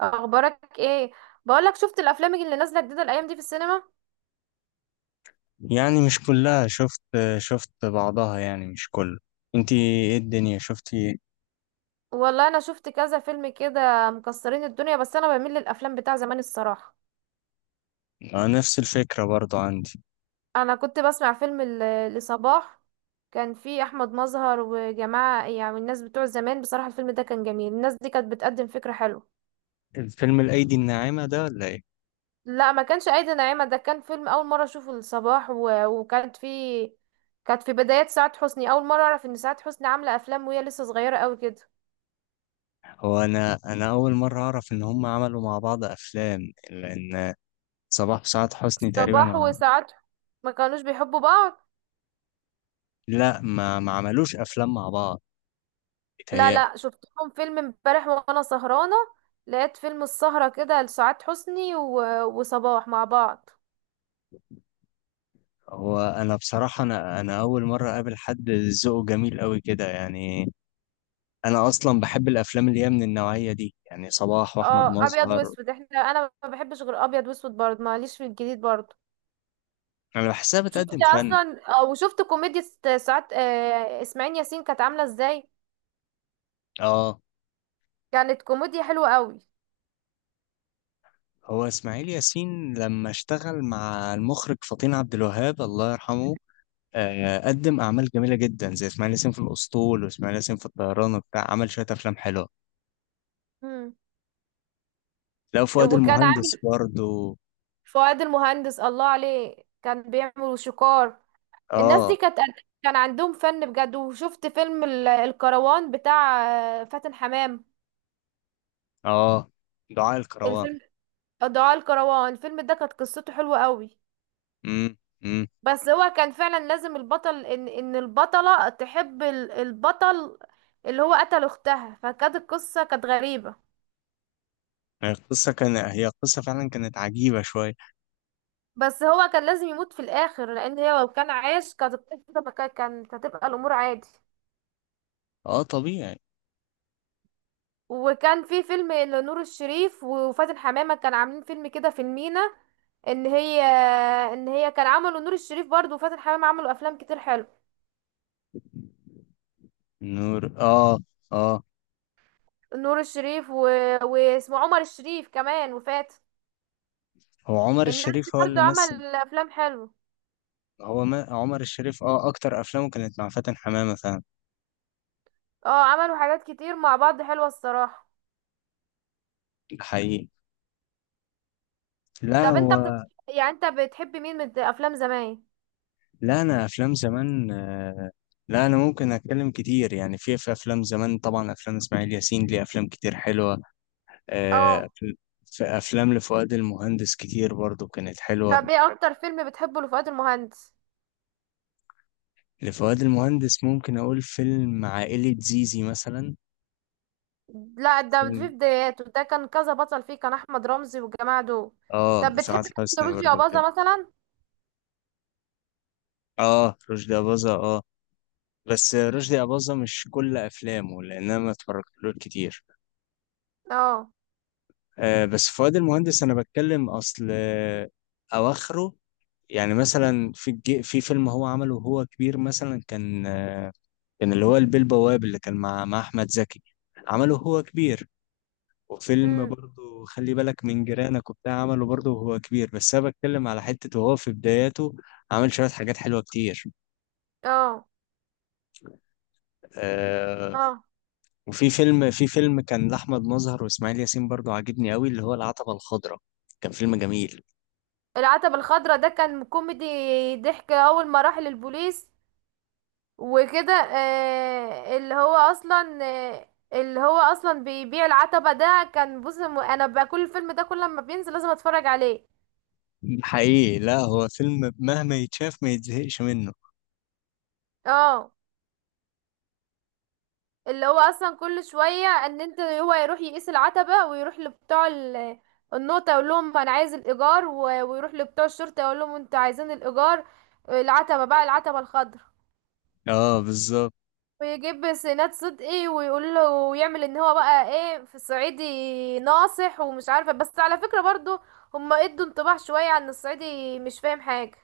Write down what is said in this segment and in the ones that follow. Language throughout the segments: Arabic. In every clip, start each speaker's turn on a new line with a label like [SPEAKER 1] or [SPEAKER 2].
[SPEAKER 1] اخبارك ايه؟ بقولك شفت الافلام اللي نازله جديده الايام دي في السينما؟
[SPEAKER 2] يعني مش كلها، شفت بعضها، يعني مش كله. انتي، ايه الدنيا؟ شفتي ايه؟
[SPEAKER 1] والله انا شفت كذا فيلم كده مكسرين الدنيا، بس انا بميل للافلام بتاع زمان الصراحه.
[SPEAKER 2] آه، نفس الفكرة برضو عندي.
[SPEAKER 1] انا كنت بسمع فيلم لصباح. كان فيه احمد مظهر وجماعه، يعني الناس بتوع زمان بصراحه الفيلم ده كان جميل، الناس دي كانت بتقدم فكره حلوه.
[SPEAKER 2] فيلم الأيدي الناعمة ده ولا ايه؟
[SPEAKER 1] لا، ما كانش ايدي ناعمه، ده كان فيلم اول مره اشوفه لصباح و... وكانت فيه، كانت في بدايات سعاد حسني، اول مره اعرف ان سعاد حسني عامله افلام وهي لسه صغيره قوي كده.
[SPEAKER 2] هو انا اول مرة اعرف ان هم عملوا مع بعض افلام، لان صباح وسعاد حسني تقريبا
[SPEAKER 1] صباح وسعد ما كانوش بيحبوا بعض.
[SPEAKER 2] لا، ما عملوش افلام مع بعض،
[SPEAKER 1] لا
[SPEAKER 2] بيتهيألي.
[SPEAKER 1] لا، شفت لهم فيلم امبارح وانا سهرانه، لقيت فيلم السهره كده لسعاد حسني و... وصباح مع بعض.
[SPEAKER 2] هو انا بصراحة، انا اول مرة اقابل حد ذوقه جميل قوي كده، يعني انا اصلا بحب الافلام اللي هي من النوعية دي، يعني صباح واحمد
[SPEAKER 1] اه ابيض
[SPEAKER 2] مظهر.
[SPEAKER 1] واسود، احنا انا ما بحبش غير ابيض واسود برضه، ماليش في الجديد برضه.
[SPEAKER 2] انا بحسها بتقدم
[SPEAKER 1] شفت
[SPEAKER 2] فن.
[SPEAKER 1] اصلا او شفت ساعات اسماعيل ياسين كانت عامله ازاي،
[SPEAKER 2] اه.
[SPEAKER 1] كانت كوميديا حلوه قوي.
[SPEAKER 2] هو اسماعيل ياسين لما اشتغل مع المخرج فطين عبد الوهاب الله يرحمه، قدم اعمال جميله جدا، زي اسماعيل ياسين في الاسطول، واسماعيل ياسين في الطيران وبتاع، عمل شويه افلام حلوه.
[SPEAKER 1] مم.
[SPEAKER 2] لو فؤاد
[SPEAKER 1] وكان
[SPEAKER 2] المهندس
[SPEAKER 1] عامل
[SPEAKER 2] برضو.
[SPEAKER 1] فؤاد المهندس الله عليه كان بيعمل شكار، الناس دي
[SPEAKER 2] اه.
[SPEAKER 1] كانت، كان عندهم فن بجد. وشفت فيلم الكروان بتاع فاتن حمام،
[SPEAKER 2] اه. دعاء الكروان.
[SPEAKER 1] الفيلم دعاء الكروان، الفيلم ده كانت قصته حلوة قوي.
[SPEAKER 2] امم. امم.
[SPEAKER 1] بس هو كان فعلا لازم البطل ان البطلة تحب البطل اللي هو قتل اختها، فكانت القصة كانت غريبة.
[SPEAKER 2] هي القصه فعلا كانت عجيبه شويه.
[SPEAKER 1] بس هو كان لازم يموت في الاخر، لان هي لو كان عايش كانت القصة ما كان- كانت هتبقى الامور عادي.
[SPEAKER 2] اه، طبيعي.
[SPEAKER 1] وكان في فيلم لنور الشريف وفاتن حمامة، كان عاملين فيلم كده في المينا، ان هي، كان عملوا نور الشريف برضو وفاتن حمامة عملوا افلام كتير حلو.
[SPEAKER 2] نور. اه. اه.
[SPEAKER 1] نور الشريف و... واسمه عمر الشريف كمان وفاتن،
[SPEAKER 2] هو عمر
[SPEAKER 1] الناس دي
[SPEAKER 2] الشريف هو
[SPEAKER 1] برضو
[SPEAKER 2] اللي مثل.
[SPEAKER 1] عمل افلام حلوه.
[SPEAKER 2] هو ما عمر الشريف، اكتر افلامه كانت مع فاتن حمامة فعلا.
[SPEAKER 1] اه عملوا حاجات كتير مع بعض حلوة الصراحة.
[SPEAKER 2] ده حقيقي. لا،
[SPEAKER 1] طب انت بتت...
[SPEAKER 2] هو.
[SPEAKER 1] يعني انت بتحب مين من افلام زمان؟
[SPEAKER 2] لا، انا افلام زمان. لا، انا ممكن اتكلم كتير، يعني في افلام زمان، طبعا افلام اسماعيل ياسين ليه افلام كتير حلوة آه،
[SPEAKER 1] اه.
[SPEAKER 2] في افلام لفؤاد المهندس كتير برضو كانت حلوة.
[SPEAKER 1] طب ايه اكتر فيلم بتحبه لفؤاد المهندس؟
[SPEAKER 2] لفؤاد المهندس ممكن اقول فيلم عائلة زيزي مثلا.
[SPEAKER 1] لا ده في
[SPEAKER 2] فيلم،
[SPEAKER 1] بداياته، ده كان كذا بطل فيه، كان احمد رمزي والجماعه دول.
[SPEAKER 2] اه
[SPEAKER 1] طب بتحب
[SPEAKER 2] وسعاد حسني
[SPEAKER 1] فيروز يا
[SPEAKER 2] برضو
[SPEAKER 1] بازا
[SPEAKER 2] كده.
[SPEAKER 1] مثلا؟
[SPEAKER 2] اه، رشدي أباظة. اه، بس رشدي أباظة مش كل أفلامه، لأن أنا ما اتفرجتلوش كتير
[SPEAKER 1] اه.
[SPEAKER 2] آه، بس فؤاد المهندس انا بتكلم، اصل. اواخره. يعني مثلا في فيلم هو عمله وهو كبير، مثلا كان اللي هو البيه البواب اللي كان مع احمد زكي، عمله هو كبير. وفيلم
[SPEAKER 1] امم.
[SPEAKER 2] برضه خلي بالك من جيرانك وبتاع، عمله برضه وهو كبير، بس انا بتكلم على حتة وهو في بداياته، عمل شوية حاجات حلوة كتير
[SPEAKER 1] اه.
[SPEAKER 2] آه،
[SPEAKER 1] اه.
[SPEAKER 2] وفي فيلم في فيلم كان لأحمد مظهر وإسماعيل ياسين برضه عاجبني قوي، اللي هو العتبة الخضراء، كان فيلم جميل.
[SPEAKER 1] العتبة الخضراء ده كان كوميدي، ضحك اول ما راح للبوليس وكده. اللي هو اصلا، اللي هو اصلا بيبيع العتبة ده كان انا بقى كل الفيلم ده كل لما بينزل لازم اتفرج عليه.
[SPEAKER 2] حقيقي، لا هو فيلم مهما يتشاف ما يتزهقش منه.
[SPEAKER 1] اه اللي هو اصلا كل شويه ان انت هو يروح يقيس العتبه ويروح لبتوع النقطه يقول لهم انا عايز الايجار. ويروح لبتوع الشرطه يقول لهم انتوا عايزين الايجار، العتبه بقى العتبه الخضراء.
[SPEAKER 2] اه، بالظبط.
[SPEAKER 1] ويجيب سناد صدقي ويقول له ويعمل ان هو بقى ايه في الصعيدي ناصح ومش عارفه. بس على فكره برضو، هما ادوا انطباع شويه عن الصعيدي مش فاهم حاجه.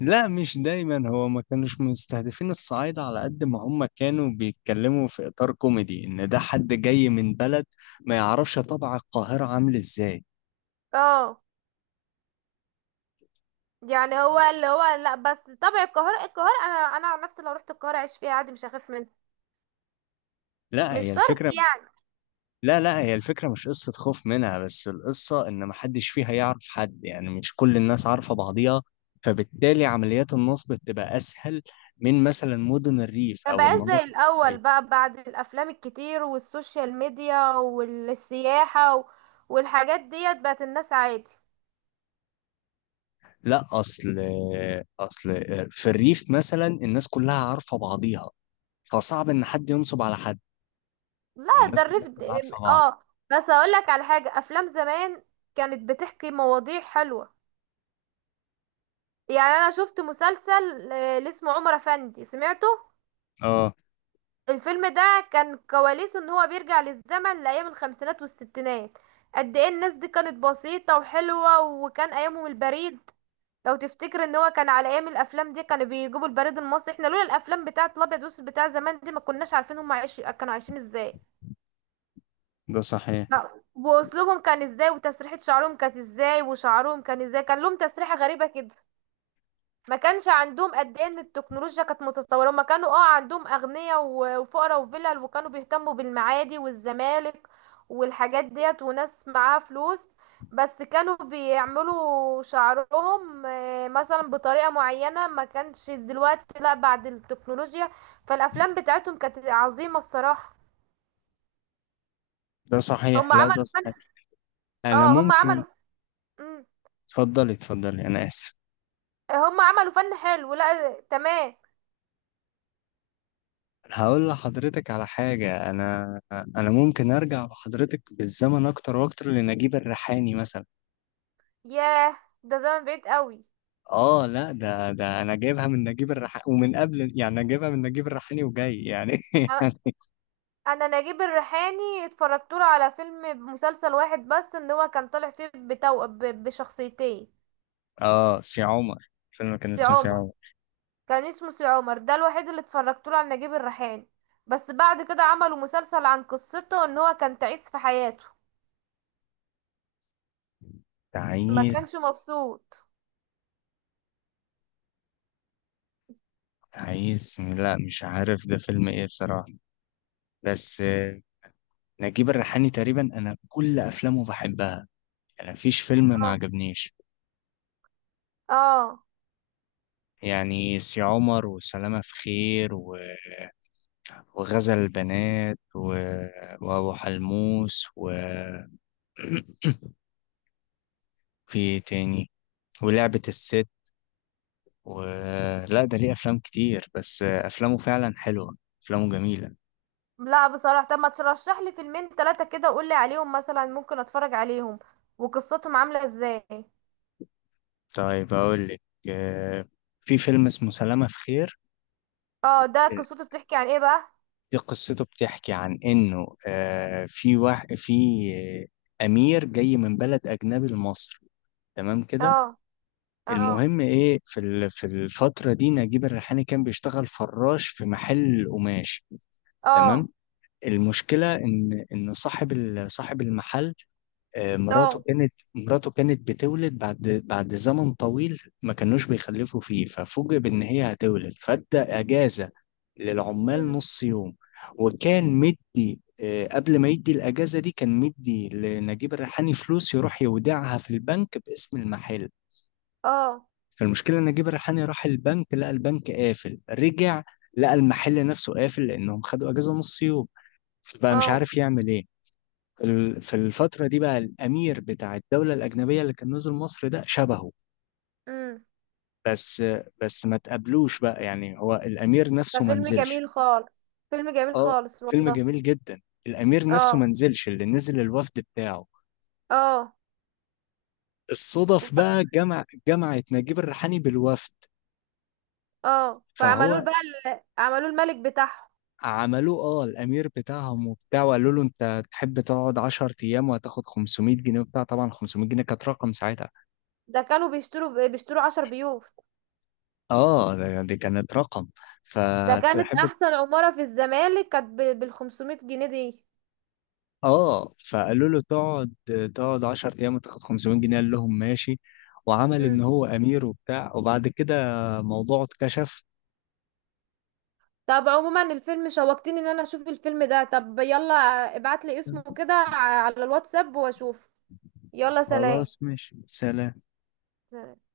[SPEAKER 2] لا، مش دايما، هو ما كانوش مستهدفين الصعايدة على قد ما هم كانوا بيتكلموا في إطار كوميدي، إن ده حد جاي من بلد ما يعرفش طبع القاهرة عامل إزاي.
[SPEAKER 1] اه يعني هو اللي هو لا، بس طبع القاهره، القاهره انا انا عن نفسي لو رحت القاهره اعيش فيها عادي مش هخاف منها،
[SPEAKER 2] لا،
[SPEAKER 1] مش
[SPEAKER 2] هي
[SPEAKER 1] شرط
[SPEAKER 2] الفكرة.
[SPEAKER 1] يعني.
[SPEAKER 2] لا، لا، هي الفكرة مش قصة خوف منها، بس القصة إن محدش فيها يعرف حد، يعني مش كل الناس عارفة بعضيها، فبالتالي عمليات النصب بتبقى أسهل من مثلا مدن الريف
[SPEAKER 1] ما
[SPEAKER 2] أو
[SPEAKER 1] بقاش زي
[SPEAKER 2] المناطق.
[SPEAKER 1] الأول بقى بعد الأفلام الكتير والسوشيال ميديا والسياحة والحاجات ديت، بقت الناس عادي.
[SPEAKER 2] لا، اصل في الريف مثلا الناس كلها عارفه بعضيها، فصعب ان حد ينصب على حد.
[SPEAKER 1] لا
[SPEAKER 2] الناس كلها بتبقى عارفه بعض.
[SPEAKER 1] اه. بس أقولك على حاجة، أفلام زمان كانت بتحكي مواضيع حلوة. يعني أنا شفت مسلسل، اللي اسمه عمر أفندي، سمعته
[SPEAKER 2] اه.
[SPEAKER 1] الفيلم ده؟ كان كواليسه ان هو بيرجع للزمن لأيام الخمسينات والستينات، قد ايه الناس دي كانت بسيطة وحلوة، وكان أيامهم البريد. لو تفتكر ان هو كان على ايام الافلام دي كانوا بيجيبوا البريد المصري، احنا لولا الافلام بتاعه الابيض والاسود بتاع زمان دي ما كناش عارفين كانوا عايشين ازاي.
[SPEAKER 2] ده صحيح.
[SPEAKER 1] لا، واسلوبهم كان ازاي، وتسريحة شعرهم كانت ازاي، وشعرهم كان ازاي، كان لهم تسريحة غريبة كده. ما كانش عندهم قد ايه ان التكنولوجيا كانت متطوره. هما كانوا اه عندهم اغنياء وفقراء وفلل، وكانوا بيهتموا بالمعادي والزمالك والحاجات ديت، وناس معاها فلوس بس كانوا بيعملوا شعرهم مثلا بطريقه معينه، ما كانش دلوقتي لا بعد التكنولوجيا. فالافلام بتاعتهم كانت عظيمه الصراحه،
[SPEAKER 2] ده صحيح.
[SPEAKER 1] هما
[SPEAKER 2] لا،
[SPEAKER 1] عملوا
[SPEAKER 2] ده
[SPEAKER 1] فن.
[SPEAKER 2] صحيح. انا
[SPEAKER 1] اه هما
[SPEAKER 2] ممكن.
[SPEAKER 1] عملوا. مم.
[SPEAKER 2] اتفضلي، اتفضلي، انا اسف.
[SPEAKER 1] هما عملوا فن حلو. لا تمام.
[SPEAKER 2] هقول لحضرتك على حاجه. انا ممكن ارجع بحضرتك بالزمن اكتر واكتر، لنجيب الريحاني مثلا.
[SPEAKER 1] ياه، ده زمن بعيد قوي.
[SPEAKER 2] اه، لا ده انا جايبها من نجيب الريحاني ومن قبل، يعني انا جايبها من نجيب الريحاني وجاي يعني.
[SPEAKER 1] انا نجيب الريحاني اتفرجت له على فيلم مسلسل واحد بس، ان هو كان طالع فيه بشخصيتين.
[SPEAKER 2] اه، سي عمر، فيلم كان
[SPEAKER 1] سي
[SPEAKER 2] اسمه سي
[SPEAKER 1] عمر،
[SPEAKER 2] عمر.
[SPEAKER 1] كان اسمه سي عمر، ده الوحيد اللي اتفرجت له على نجيب الريحاني. بس بعد كده عملوا مسلسل عن قصته ان هو كان تعيس في حياته، ما
[SPEAKER 2] تعيس.
[SPEAKER 1] كانش مبسوط.
[SPEAKER 2] تعيس، لا، مش عارف ده فيلم ايه بصراحة. بس، نجيب الريحاني تقريبا انا كل افلامه بحبها، يعني مفيش فيلم ما
[SPEAKER 1] اه.
[SPEAKER 2] عجبنيش،
[SPEAKER 1] اه.
[SPEAKER 2] يعني سي عمر، وسلامة في خير، و... وغزل البنات، و... وابو حلموس، و في إيه تاني، ولعبة الست و... لا، ده ليه افلام كتير، بس، افلامه فعلا حلوة، افلامه جميلة.
[SPEAKER 1] لا بصراحة، طب ما ترشح لي فيلمين ثلاثة كده وقول لي عليهم مثلا ممكن اتفرج عليهم وقصتهم عاملة ازاي.
[SPEAKER 2] طيب اقول لك آه، في فيلم اسمه سلامة في خير.
[SPEAKER 1] اه ده قصته بتحكي عن ايه بقى؟
[SPEAKER 2] هي قصته بتحكي عن انه في واحد، في آه، امير جاي من بلد اجنبي لمصر، تمام كده.
[SPEAKER 1] اه. اه.
[SPEAKER 2] المهم ايه، في الفتره دي نجيب الريحاني كان بيشتغل فراش في محل قماش، تمام.
[SPEAKER 1] اه.
[SPEAKER 2] المشكله ان صاحب المحل، مراته
[SPEAKER 1] اه.
[SPEAKER 2] كانت مراته كانت بتولد، بعد زمن طويل ما كانوش بيخلفوا فيه، ففوجئ بان هي هتولد، فادى اجازه للعمال
[SPEAKER 1] مم.
[SPEAKER 2] نص يوم. وكان مدي، قبل ما يدي الاجازه دي، كان مدي لنجيب الريحاني فلوس يروح يودعها في البنك باسم المحل.
[SPEAKER 1] اه.
[SPEAKER 2] فالمشكله إن نجيب الريحاني راح البنك لقى البنك قافل، رجع لقى المحل نفسه قافل، لانهم خدوا اجازه نص يوم، فبقى مش
[SPEAKER 1] اه.
[SPEAKER 2] عارف يعمل ايه. في الفترة دي بقى الأمير بتاع الدولة الأجنبية اللي كان نزل مصر ده شبهه.
[SPEAKER 1] امم.
[SPEAKER 2] بس بس ما تقابلوش بقى، يعني هو الأمير نفسه ما
[SPEAKER 1] ففيلم
[SPEAKER 2] نزلش.
[SPEAKER 1] جميل خالص، فيلم جميل
[SPEAKER 2] اه،
[SPEAKER 1] خالص
[SPEAKER 2] فيلم
[SPEAKER 1] والله.
[SPEAKER 2] جميل جدا. الأمير نفسه ما
[SPEAKER 1] اه.
[SPEAKER 2] نزلش، اللي نزل الوفد بتاعه.
[SPEAKER 1] اه.
[SPEAKER 2] الصدف
[SPEAKER 1] وب-
[SPEAKER 2] بقى جمعت نجيب الريحاني بالوفد،
[SPEAKER 1] اه فعملوه
[SPEAKER 2] فهو
[SPEAKER 1] بقى عملوه الملك بتاعهم.
[SPEAKER 2] عملوه، الأمير بتاعهم وبتاع، وقالوا له أنت تحب تقعد 10 أيام وهتاخد 500 جنيه وبتاع، طبعا 500 جنيه كانت رقم ساعتها.
[SPEAKER 1] ده كانوا بيشتروا 10 بيوت،
[SPEAKER 2] اه. دي كانت رقم.
[SPEAKER 1] ده كانت
[SPEAKER 2] فتحب.
[SPEAKER 1] احسن عمارة في الزمالك كانت بالـ500 جنيه دي.
[SPEAKER 2] اه، فقالوا له تقعد 10 ايام وتاخد 500 جنيه. قال لهم ماشي، وعمل ان
[SPEAKER 1] امم.
[SPEAKER 2] هو امير وبتاع، وبعد كده موضوعه اتكشف.
[SPEAKER 1] طب عموما الفيلم شوقتني ان انا اشوف الفيلم ده. طب يلا ابعت لي اسمه كده على الواتساب واشوف. يلا سلام.
[SPEAKER 2] خلاص، ماشي، سلام.